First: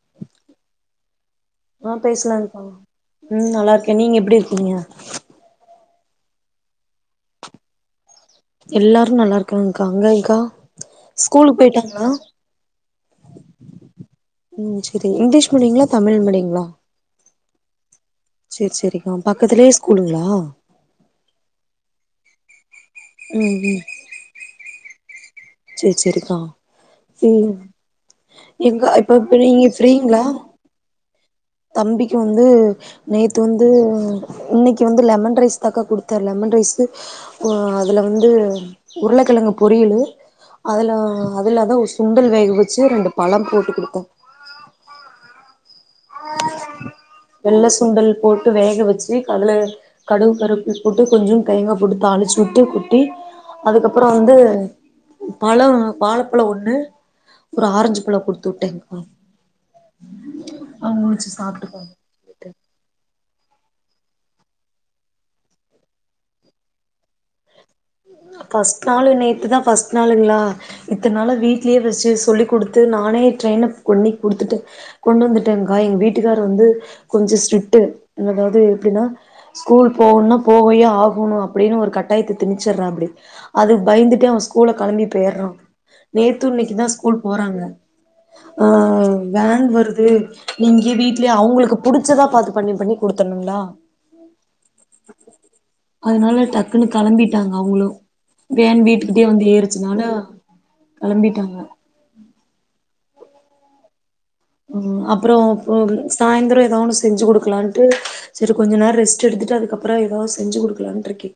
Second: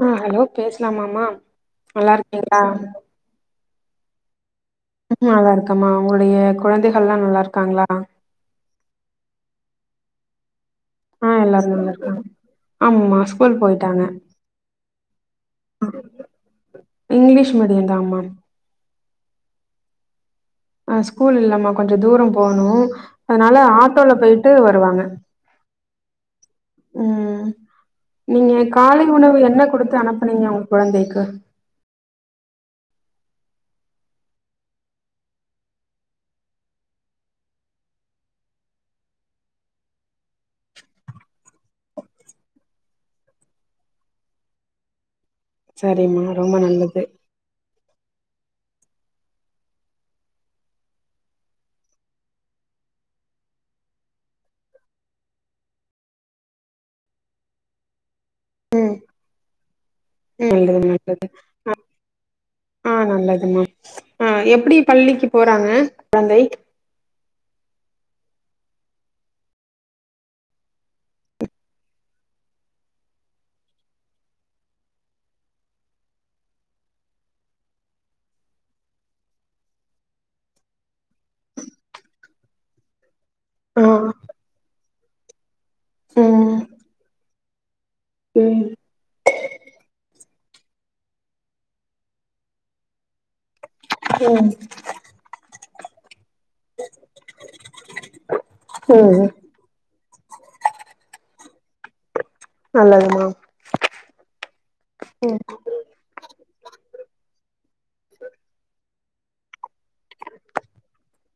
ஆஹ் hello பேசலாமாமா ஆ நல்லா இருக்கீங்களா பேசலாங்க்கா ம் நல்லா நீங்க எப்படி உம் நல்லருக்கமா உங்களுடைய குழந்தைகல்லாம் நல்லா இருக்காங்களா எல்லாரும் நல்லா இருக்காங்க்கா அங்கக்கா ஆ ஸ்கூலு எல்லாரு நல்லா போயிட்டாங்களா இருக்காங்க ஆமாம்மா ஸ்கூல் போயிட்டாங்க உம் சேரி இங்கிலீஷ் மீடியங்களா தமிழ் மீடியங்களா இங்கிலீஷ் மீடியம் தாம்மா சேரி சரிகா பக்கத்திலய ஸ்கூல் போனிங்கால ஆஹ் ஸ்கூல் இல்லாமா கொஞ்சம் தூரம் போகனும் அதனால ஆட்டோல போயிட்டு வருவாங்க சேரி சேரிக்கா ம் நீங்க எங்க காலை இப்ப இப்ப உணவு என்ன நீங்க குடுத்து ஃரீங்களா அனுப்புனீங்க உங்க குழந்தைக்கு தம்பிக்கு வந்து நேத்து வந்து இன்னைக்கு வந்து லெமன் ரைஸ் தாக்கா குடுத்தேன் லெமன் ரைஸ் அஹ் அதுல வந்து உருளைக்கிழங்கு பொரியலு அதுல அதுலதான் சுண்டல் வேக வச்சு ரெண்டு பழம் போட்டு குடுத்தேன் சரிம்மா ரொம்ப நல்லது வெள்ள சுண்டல் போட்டு வேக வச்சு கதுல கடுகு கருப்பு போட்டு கொஞ்சம் தேங்கப்போட்டு தாளிச்சுட்டு குட்டி அதுக்கப்புறம் வந்து பழ வாழைப்பழம் ஒண்ணு ஒரு ஆரஞ்சு பழம் கொடுத்து ம் விட்டேங்கா நல்லது நல்லது ஆ சொல்லிட்டு ஆஹ் நல்லது ஆஹ் எப்படி பள்ளிக்கு போறாங்க குழந்தை ஃபர்ஸ்ட் நாள் நேத்துதான் பஸ்ட் நாளுங்களா இத்தனால வீட்லயே சொல்லி கொடுத்து நானே டிரெய்னுப் கொன்னி குடுத்துட்டேன் கொண்டு வந்துட்டேன்கா எங்க வீட்டுக்கார வந்து கொஞ்சம் ஸ்ட்ரிக்ட்ட் அதாவது எப்படின்னா ஸ்கூல் போகும்னா போகியே ஆகணும் அப்படின்னு ஒரு கட்டாயத்து திச்சர்றா படி அதுக்கு ஆ பயந்துட்டு அவன் ஸ்கூல கிளம்பி பேயாறான் நேத்தும் ம் இன்னைக்குதான் ஸ்கூல் போறாங்க ம் ஆஹ் வேன் வருது நீங்க வீட்லயே அவங்களுக்கு புடிச்சதா பாத்து பண்ணி பண்ணி குடுத்தணும்ங்களா உஹம் அதனால டக்குன்னு கிளம்பிட்டு டங்க அவங்களும் வேன் வீட்டுக்கிட்டயே ம் வந்து ஏறு னால கிளம்பிட்டாங்க நல்லதுமா உஹம் ம் அப்ரோம் இ சாயந்தரம் ஏதோ ஒன்னும் செஞ்சு கொடுக்கலாம்ட்டு சரி கொஞ்ச நேரம் ரெஸ்ட் எடுத்துட்டு அதுக்கப்புறம் ஏதாவது செஞ்சு கொடுக்கலாம்ட்டு இருக்கே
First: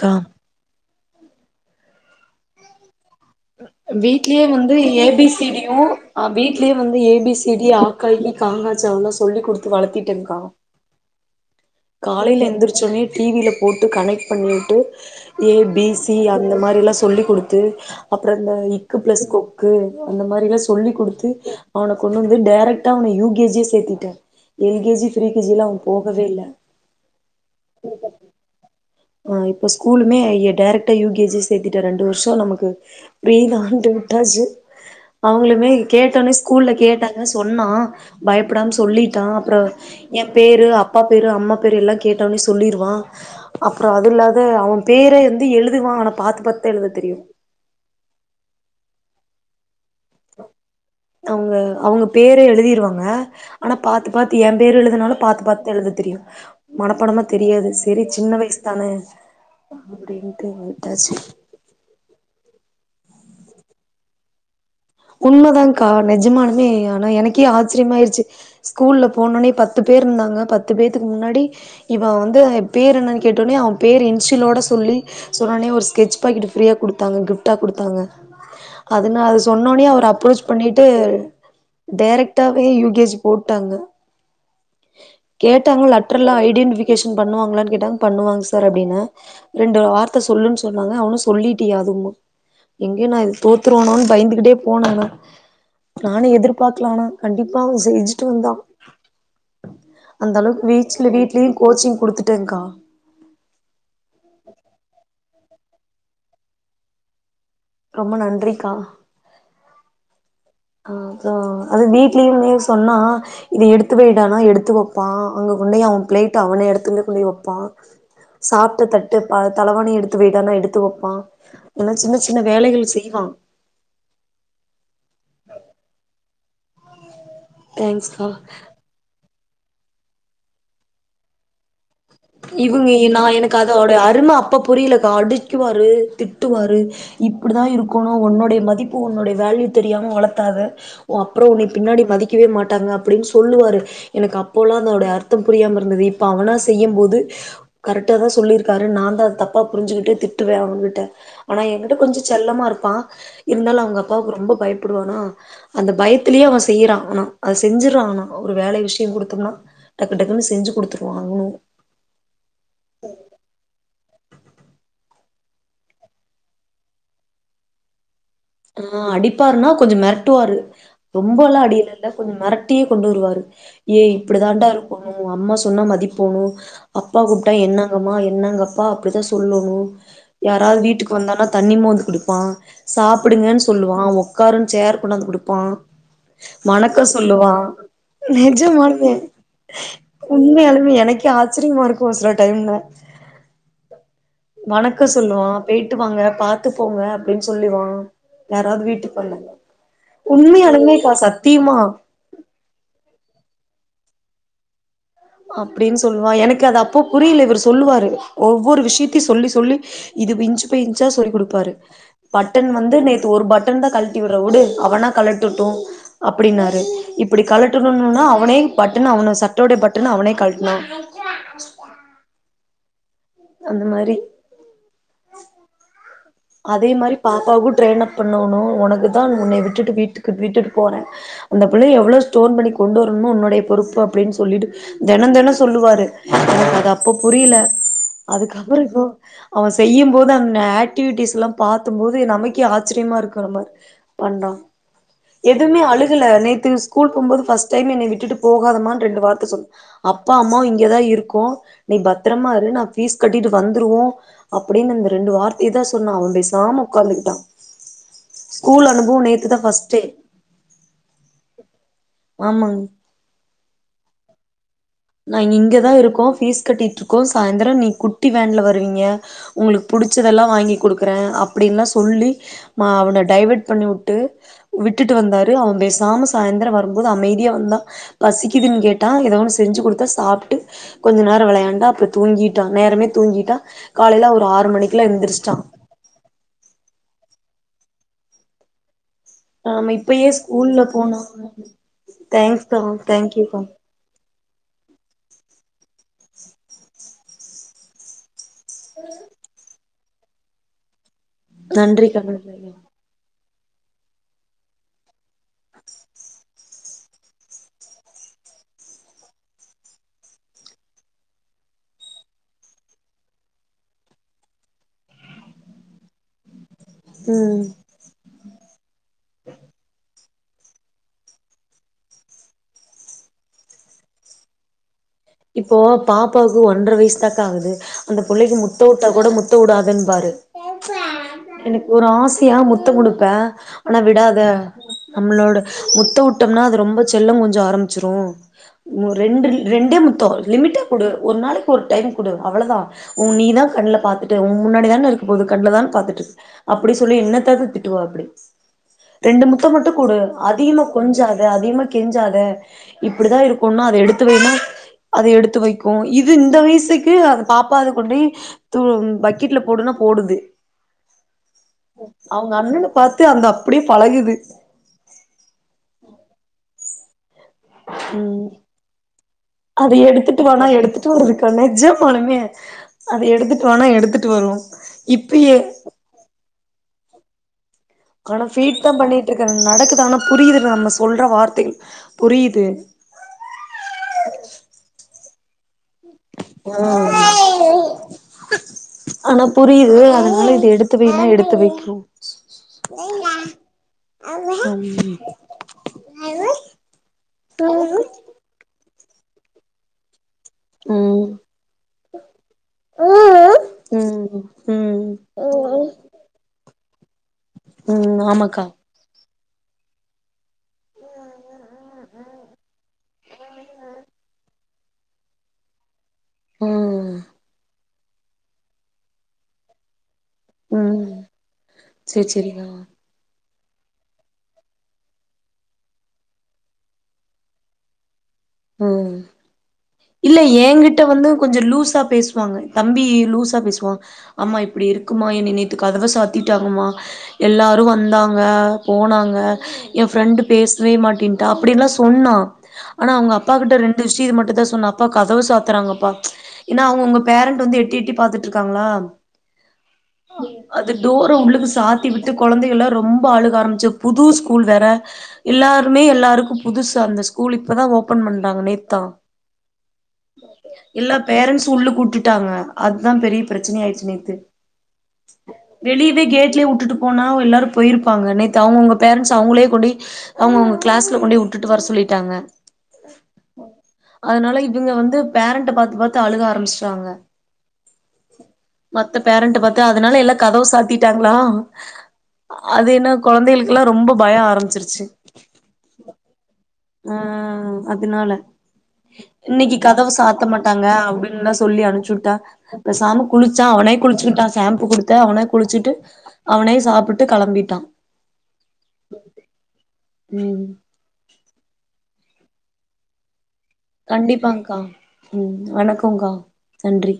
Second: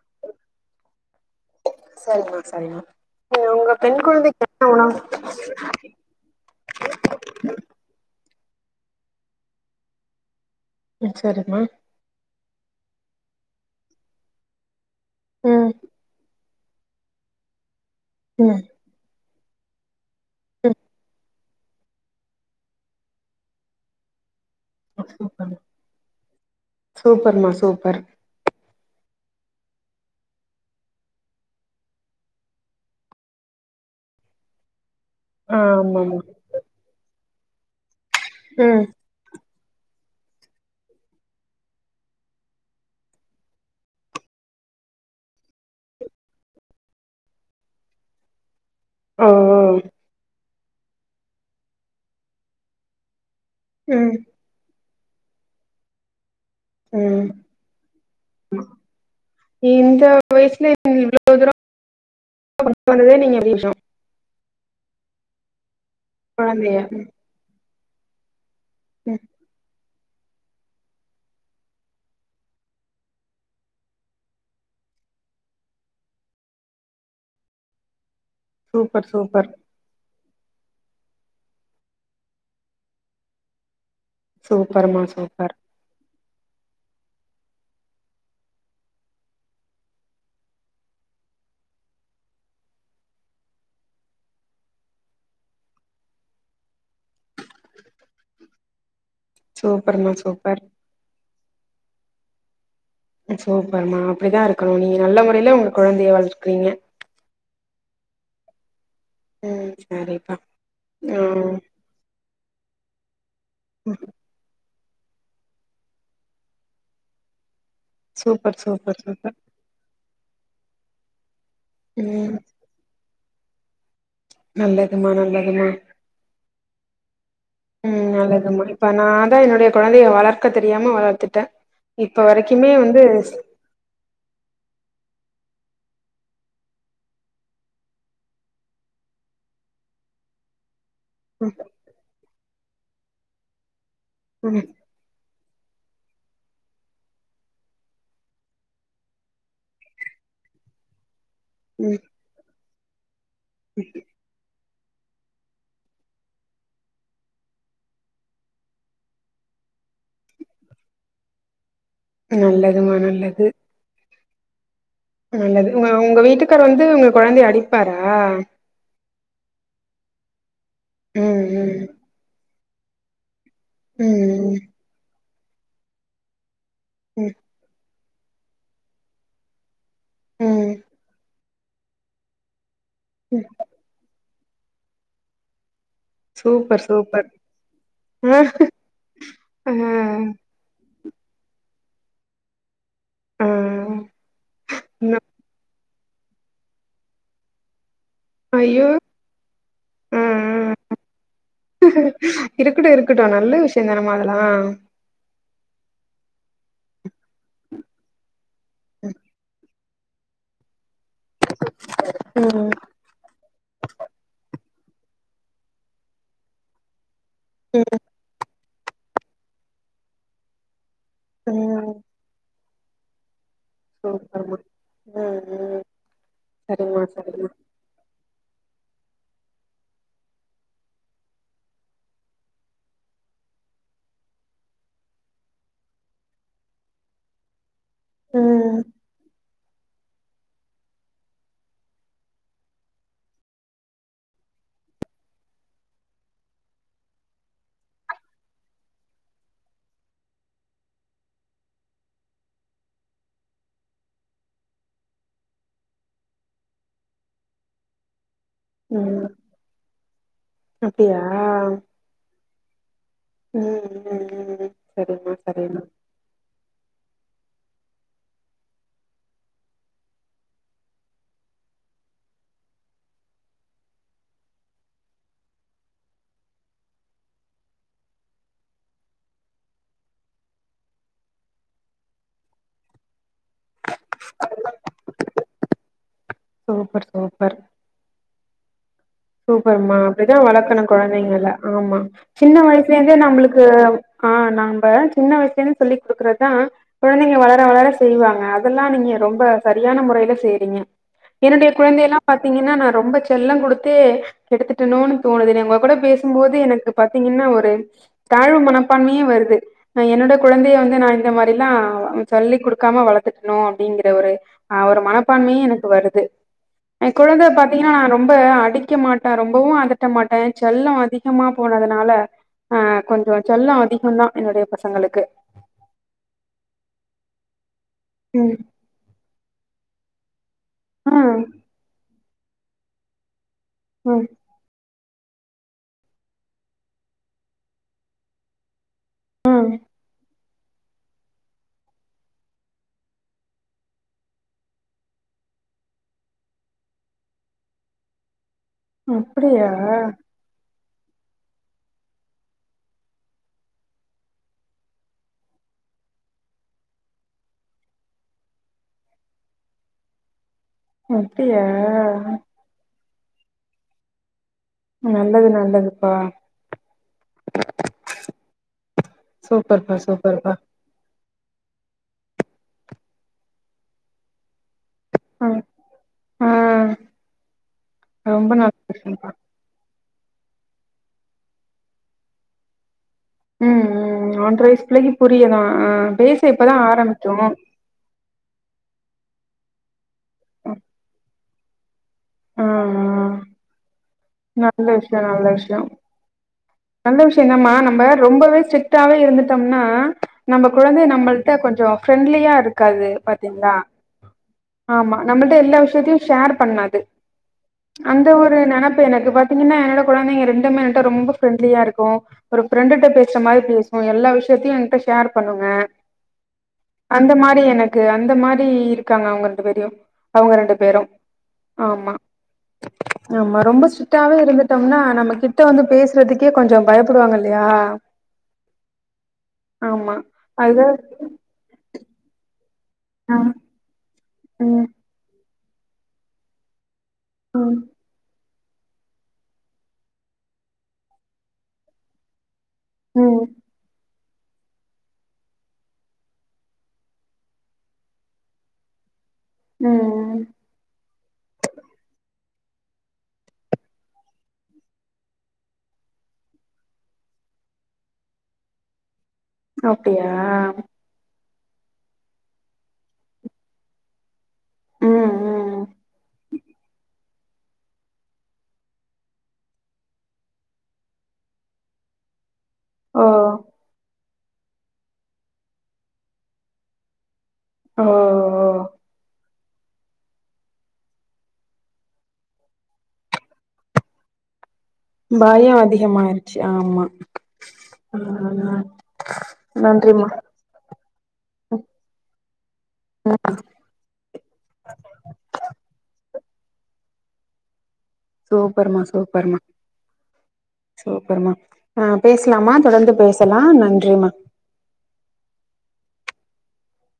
கா சாரிமா வீட்லயே வந்து ஏ பி சி வீட்யே வந்து ஏபிசிடி ஆக்காி காங்ஞா ட்சில்லாம் சொல்லி கொடுத்து வளத்திட்டேன்கா சரிம்மா காலையில் எந்திரிச்சோனே டிவியில போட்டு கனெக்ட் பண்ணிட்டு ஏ ம் பிசி அந்த மாதிரிலாம் சொல்ல் கொடுத்து அப்புறம் இந்த இக்கு பிளஸ் கொக்கு அந்த மாதிரிலாம் சொல்லி் கொடுத்து அவனை கொண்டு வந்து டைரெக்ட்டாக அவனை யுகேஜியே சேர்த்திட்டோன் எல்கேஜி சூப்பர் ஃப்ரீகேஜியிலாம் அவன் போகவே இல்லை சூப்பர்மா சூப்பர் ஆஹ் இப்ப ஸ்கூலுமேஐய டைேரெக்டா யுகேஜி சேர்த்தட்டே ரெண்டு வருஷம் நமக்கு பிரரீ தான்ட்டு விட்டாச்சு அவங்களுமே ஆமாமா கேட்டோனே ஸ்கூல்ல கேட்டன் ஏ சொன்னா பயப்படாமனு ம் சொல்லிட்டான் அப்புறம் என் பேரு அப்பா பேரு அம்மா பேரு எல்லாம் கேட்டோனே சொல்லிருவான் அப்புறம் அது இல்லாத அவன் பேர வந்து எழுதுவான் ஆனா பாாத்து பாத்து எழுத தெரியும் ஆஹஹ அவங்க அவங்க பேர எழுதிருவாங்க ஆனா ம் பாத்து பாத்து என் பேரு அதனால பாத்து பாத்து எழுத தெரியும் மனப்படமா ம் தெரியாது சரி சின்ன வயசு தானே இந்த வயசுல இவ்ளவு தூரம் வந்ததே நீங்க எப்படி விஷம் உன்மதாங்க நெஜமானமே கொழந்தைய ஆனா எனக்கே ஆ ஸ்ரிமயஜி ஸ்கூல்ல ம் போனோனே பத்து பேர் இருந்தாங்க பத்து பேத்தக்கு முன்னாடி இவன் வந்து பேர் என்னன்னு கேட்டோடனே அவன் பேர் இன்ஸலோட சொல்லி சொன்னோநே ஒரு ஸ்கெட்ச் பாக்கெட் ஃப்ரீயாக கொடுத்தாங்க கிஃப்ட்டாக கொடுத்தாங்க சூப்பர் சூப்பர் அவ அப்ரோச் பண்ணிட்டு டைரக்டாவே யூகேஜி போட்டாங்க சூப்பர்மா சூப்பர் கேட்டாங்க லட்ரல ஐடின் வி அட்மிஷன் பண்ணுவங்களானு கேட்டாங்க பண்ணுவாங்க சார் அப்டின்னு ரெண்டு வார்த்த சொல்லு சொன்னாங்க அவ சொல்லிட்டங்க எங்க நா தோத்துறுவானோனு பயந்து டே போனோனா நானும் எதிர்பார்க்கலா ஆனா கண்டிப்பா அவன் செஞ்சுட்டு வந்தான் சூப்பர்மா அந்த சூப்பர் அளவுக்கு வீச்சல வீட்லயும் கோச்சிங் குடுத்துட்டேகா சூப்பர்மா அப்படிதான் இருக்கணும் நீங்க நல்ல வீட்டிலேயே உங்க குழந்தைய வளக்கறீங்க ரொம்ப நன்றிக்கா உம் சரிப்பா ம் ஆஹ் அது வீட்லயும் சொன்னா இதை எடுத்து வையிடானா எடுத்துவோம் வைப்பான் அங்க கொண்டேய் அவன்பிளேட்ட அவனே எடுத்துலே கொண்டு வைப்பான் சூப்பர் சாப்பிட்ட சூப்பர் தட்டு சூப்பர் ப தளவானி எடுத்து வைடானா எடுத்து தூடப்பான் ல்லா சின்ன சின்ன ம் வேலைகள் செய்வான் நல்லதுமா நல்லதுமா உம் தேங்க்ஸ்கா நல்லதுமா இப்ப நான் தான் என்னுடைய குழந்தையை வளர்க்க தெரியாம வளர்த்துட்டேன் இவங்க நான் எனக்கு அதோட அருமை அப்ப புரியலக்கா அடிக்குவாரு திட்டுவாரு இப்படிதான் இருக்கணும் உன்னுடைய மதிப்பு உன்னுடைய வேல்யூ தெரியாம வளத்தாத அப்புறம் ம் உன்னை பின்னாடி மதிக்கவேமாட் இவாங்க அப்படின்னு சொல்லுவாரு எனக்கு ம் அப்போல்லாம் அதோடைய அர் புரியாம இருந்தது இப்ப அவனா செய்யும் போது து கரெக்ட்டா தான் சொல்லிருக்காரு நான் தான் அத தப்பா புரிஞ்சுகிட்டு திட்டுவேன் அவ கிட்ட ஆனா என்கிட்ட ம் கொஞ்ச செல்லமா இருக் ப்பா இருந்தாலும் அவங்க அப்பாவுக்கு ரொம்ப பயப் ப்புடுவானா அந்த பயத்திலயே அவன் செய்யறான் ஆனா அத செஞ்சுறான்னா ஒரு வேலை விஷயம் குடுத்தோம்னா டக்கு டக்குன்னு செஞ்சு குடுத்துருவான் அவனும் நல்லதுமா நல்லது நல்லது உங்க உங்க வீட்டுக்காரு வந்து உங்க குழந்தைய அடிப்பாரா ஆஹ் அடிப்பாருன்னா கொஞ்சம் மெரட்டுவாரு ம் ரொம்பெல்லாம் ம் அடியில இல்ல கொஞ்சம் மெரட் திட்டியே கொண்டுவருவாரு ஏ ம் இப்படிதான்டா இருக்குனு உன் அம்மா சொன்னா மதிப்போணு அப்பா ம் கூப்ட்டா என்ன ங்கமா என்னங்கப்பா அப்படித்தான் சொல்லணும் ம் யாராவது வீட்டுக்கு வந்தனா தண்ணி மோந்து குடுப்பான் சா ம் ப்புடுங்கன்னு சொல்லுவான் ஓக் காருன் சேர் கொண்டாந்து கொடுப்பா சூப்பர் வணக்கம் சூப்பர் சொல்லுவான் ஆ நிஜமாவே ஆ உண்மையாலுமே எனக்கு ஆச்சரியமா இருக்கும் சில டைம்ல ஆ வணக்கம் சொல்லுவான் போயிட்டு வாங்க பாத்து போங்க அப்படின்னு சொல்லுவா யாராவது ஐயோ வீட்டு வந் ஆ ஆ உண்மையலூமேல பா சத்தியமா ஹம் அப்படின்னு சொல்லுவா எனக்கு அது அப்போ புரியல இவர் சொல்லுவாரு ஒவ்வொரு விஷயத்தையும் சொல்லி சொல்லி இது விஞ்சி போய் சா சொல்லி் கொடுப்பாரு பட்டன் ம் வந்து நேத்து ஒரு பட்டன் தான் கழட்டி விடுற விடு அவனா கழட்டுட்டும் அப்படின்னாரு இப் இப்படி ம் கழட்டணும்ன்னா அவனே பட்டன அவனு சட்டோடைய பட் டன் அவனே கழட்னா [unintelligible] அந்த மாரி [unintelligible] ஹ ஹ அதே மாதிரி பாப்பாவும் ட்ரெய்னாப் பண்ணனோ உனக்குதான் உன்னை விட்டுட்டு வீட்டு விட்டுட்டு போறேன் அந்த புள்ளைய எவ்லோ ஸ்டோன் பண்ணி கொண்டு வரும்னு உன்னுடைய பொறுப்பு அப்படின்னு சொல்லிட்டு தினம் தினம் சொல்லுவாரு எனக்கு அது அப்ப புரியல ம் அதுக்கப்புறம் இப்போ அவன் செய்யும்போது அங்க ஆட் அஃட்டிவிடீஸ் எல்லாம் பாதும்போது நமக்கே ஆச்சரியமா இருக்கு நம பண்றான் எதுவுமே அழுகல நேத்து ஸ்கூல் போமோது பஸ்ட் டைம் என்னை விட்டுட்டு போகாதமனு ரெண்டு வார்த்தை சொல்ல அப்பா அம்மும் இங்கேதான் இருக்கும் நீ பத்திரமா இரு நான் பீஸ் கட்டிட்டு வந்துருவோம் அப்படின்னு ரெண்டு வார்த் இதான் சொன்னா அவன் பேசாம உட்காந்துகிட்டான் ஸ்கூல் அனுபவம் ம் நேத்துதான் பஸ்ட்ஸ்டே அப்டியா ஆமாங்க ம் ம் ம் சரிம்மா நாங்க சரிம்மா இங்கதான் இருக்கோம் ப்பீஸ் கட்டிட்டு இருக்கோம் சாயந்தரம் நீ குட்டி வேன்ல வருவீங்க உங்களுக்கு புடிச்சதெல்லாம் வாங்கி கொடுக்கறேன் அப்படின்ல்லாம் சொல்லி அவனை டைவர்ட் பண்ணி விட்டு விட்டுட்டு வந்தாரு அவன் பேசாம சாயந்திரம் வரும்போது அமைதியா வந்தான் பசிக்குதுன்னு கேட்டான் ஏத செஞ்சு கொடுத்தா சாப்பிட்டு கொஞ்ச நேர விளையாண்டா அப்புற தூங்கிட்டான் நேரமே தூங்கி காலையில ஒரு ஆறு மணிக்குல எழுந்திரச்சிட்டான் சூப்பர் சூப்பர் நாம சூப்பர்மா இப்பயே அப்படிதான் ஸ்கூல்ல வளர்க்கனும் போனா குழந்தைங்களா ஆமா சின்ன தேங்க்ஸ்க்கா வயசுல இருந்தே தேங்க்யூக்கா நம்மளுக்கு ஆஹ் நாம சின்ன வயசுலேந்து சொல்லி் கொடுக்கறதான் குழந்தைங்க வளர வளர செய்வாங்க அதெல்லா நீங்க ரொம்ப சரியான முறையில செறீங்க என்னுடைய குழந்தைய நன்றிக்கா எல்லாம் பார்த்தீங்கன்னா நன்றிக்கா நான் ரொம்ப செல்லம் கொடுத் எடுத்துட்டனோனு தோணுது உங்க கூட பேசும்போது எனக்கு பார்த்தீங்கன்னா ஒரு தாழ்வு மனப்பான்மையே வருது என்னோட குழந்தைய வந்து நான் இந்த மாதிரி எல்லாம் சொல்லி் கொடுக்காம வளர்த்துட்டணும் அப்படிங்கிற ஒரு ஆ ஒரு மனப்பான்மையே எனக்கு வருது என் குழந்தை ம் பாத்தீங்கன்னா நான் ரொம்ப அடிக்க மாட்டேன் ரொம்பவும் அதட்ட மாட்டேன் செல்லம் அதிகமா போனதுனால ஆஹ் கொஞ்சம் செல்லம் அதிக தான் என்னுடைய பசங்களுக்கு இப்போ பாப்பாவுக்கு ஒன்றரை வயசு தாக்கு ஆகுது அந்த ம். பிள்ளைக்கு முத்த விட்டா கூட முத்த விடாது உடன்பாடு ஆ. எனக்கு ஒரு ஆசை ஆசியா முத்தம் கொடுப்பேன் ஆனா ம். விடாத நம்மளோட முத்தவுட்டம்னா அது ரொம்ப செல்லம் கொஞ்ச ஆரம்பிச்சிரும் ரெண்டு ரெண்டே மு லிமிட்டா கொடு ஒரு நாளைக்கு ஒரு டைம் குடு அவ்வளவுதான் உ நீதான் கண்ல பார்த்துட்டு உன் முன்னாடிதானே இருக்க போகுது கண்ல தானே பார்த்துட்டு இரு அப்படி சொல்லி என்னத்த திட்டுவாப்புடி ரெண்டு அப்படியா? முத்தம்மட்டும் கூடு அதிகமா கொஞ்சாத அதிகமா கெஞ்சாத இப்படிதான் இருக்கும்னா அதை எடுத்து வைனா அதை எடுத்து வைக்கும் இது இந்த வயசுக்கு அத பாப்பாது கொண்டே பக்கெட்ல போடுனா போடுது அப்படியா அவங்க அண்ணன பாத்து அந்த அப்படியே பழகுது நல்லது நல்லதுப்பா உம் சூப்பர்ப்பா அது எடுத்துட்டு சூப்பர்ப்பா வாணா எடுத்துட்டு வருது நிஜமாலுமே அது எடுத்துட்டு வான்னா எடுத்துட்டு வரும் இப்பேயே ஆஹ் ஆனா ஃபீட் தான் பண்ணிட்டு இருக்கேன் நடக்குது ஆனா புரியுது நம்ம சொல்ற வார்த்தைகள் புரியுது உம் உம் ஒண்டறை வயசு பிள்ளக்கி புரியுதான் ஆஹ் பேச இப்பதான் ஆரம்பிக்கும் ஆ ஆனா புரியுது இது எடுத்து வைன்ன எடுத்து வை ரும் ஆ இந்த நல்ல விஷயம் நல்ல விஷயம் நல்ல விஷயம் தாம்மா நம்ம ரொம்பவே ச ப்பாவே இருந்துட்டோம்னா நம்ம குழந்தை ம் நம்மளிட்ட கொஞ்சம் ஃப்ரெண்ட்லியா இருக்காது ம் பாத்தீங்களா ம் ஆமா நம்மளிட்ட எல்லா விஷயத்தையும் ஷேர் பண்ணாது து ம் அந்த ஒரு ஆமாக்கா நினப் அது பாத்தீங்கன்னா என்னோட குழந்தைங்க ரெண்டுமே ரொம்ப பிரரெண்ட்லியா இருக்கும் ஒரு பிரரெண்ட பேசுற மாதிரி பேசும் எல்லா விஷயத்தையும் ஷேர் பண்ணுங்க ம் அந்த மாதிரி எனக்கு அந்த மாதிரி இருக்காங்க அவங்க ரெண்டு பேரையும் அவங்க ரெண்டு பேரும் ம் ஆமாம் சேரி சேரிக்கா ஆமா ரொம்ப ஸ்டிட்டாவே இருந்துட்டோம்னா நம்ம கிட்ட வந்து பேசுறதுக்கே கொஞ்சம் பயப்புடுவாங்க இல்லையா உஹம் ஆமா இல்ல அது எனங்கிட்ட வந்து கொஞ்சம் லூஸா பேசுவாங்க தம்பி ஆ லூஸா பேசுவான் ஆமா இப்படி ம் இருக்குமா நேத்து கதவை சாத்திட்டாங்கமா ம் எல்லாரும் வந்தாங்க போனாங்க என் ஃப்ரெண்டு் பேசவே மாட்டேன்ட்டா அப்டி எல்லாம் சொன்னான் ஆனா அவங்க ம் அ ரெண்டு விஷயம் மட்டும் தான் சொன்ன அப்பா கதவு சாத்துறாங்கப்பா ஏன்னா அவங்க உங்க பேரண்டட் வந்து எட்டி எட்டி பாத்துட்டு இருக்காங்களா உம் தூரம் உள்ளுக்கு சாத்தி விட்டு கொழந்தைகள்லாம் ரொம்ப அழுக ஆரம்பிச்சு புது ஸ்கூல் வேற எல்லாருமே எல்லாருக்கும் புதுசு அந்த ஸ்கூல் இப்போதான் ஓப்பன் ப்பன் பண்டாங்க நேத்தான் அப்டியா உல்லுக்கு கூட்டுட்டாங்க அதுதான் பெரிய பிரச்சனனை ஆயிடுச்சு நேத்து ம் ம் வெளியவே கேட்லயே உட்டுட்டு போனா எல்லாரும் போயிருப்பாங்க நேத்து அவங்கவுங்க பேரன்ட்ஸ் அவங்களே கொண்டுய அவங்க அவங்க கிளாஸ்ல கொண்டுய விட்டுட்டு வர சொல்லிட்டாங்க ஓ அதனால இவங்க வந்து பேரண்ட்ட பாத்து பாத்து அழுக ஆரம்பிச்சறாங்க ஓ ஓ பேரண்ட்ட பாத்து அதனால எல்லாம் கதவு சாத்திட்டாங்களா அது என்ன கொழந்தைகளுக்குெல்லாம் ரொம்ப பயம் ஆரம்பிச்சிரு பயம் அதிகமாயிடுச்சு ஆ ஆ அதனால இன்னைக்கி கதவு நன்றிமா சாத்த மாட்டாங்க அப்டின்னுதாம் சொல்லி அனுச்சு விட்டான் இப்ப சாம ம் குளிச்சான் அவனே குளிச்சுக்கிட்டான் ஷாம்பு கொடுத்தேன் அவனே குளிச்சுட்டு அவனே சாப்பட்டு கிளம்பிட்டான் சூப்பர்மா சூப்பர்மா ம் சூப்பர்மா ஆ பேசலாமா தொடர்ந்து பேச கண்டிப்பாங்கா ம் வணக்கம் போங்கா நன்றி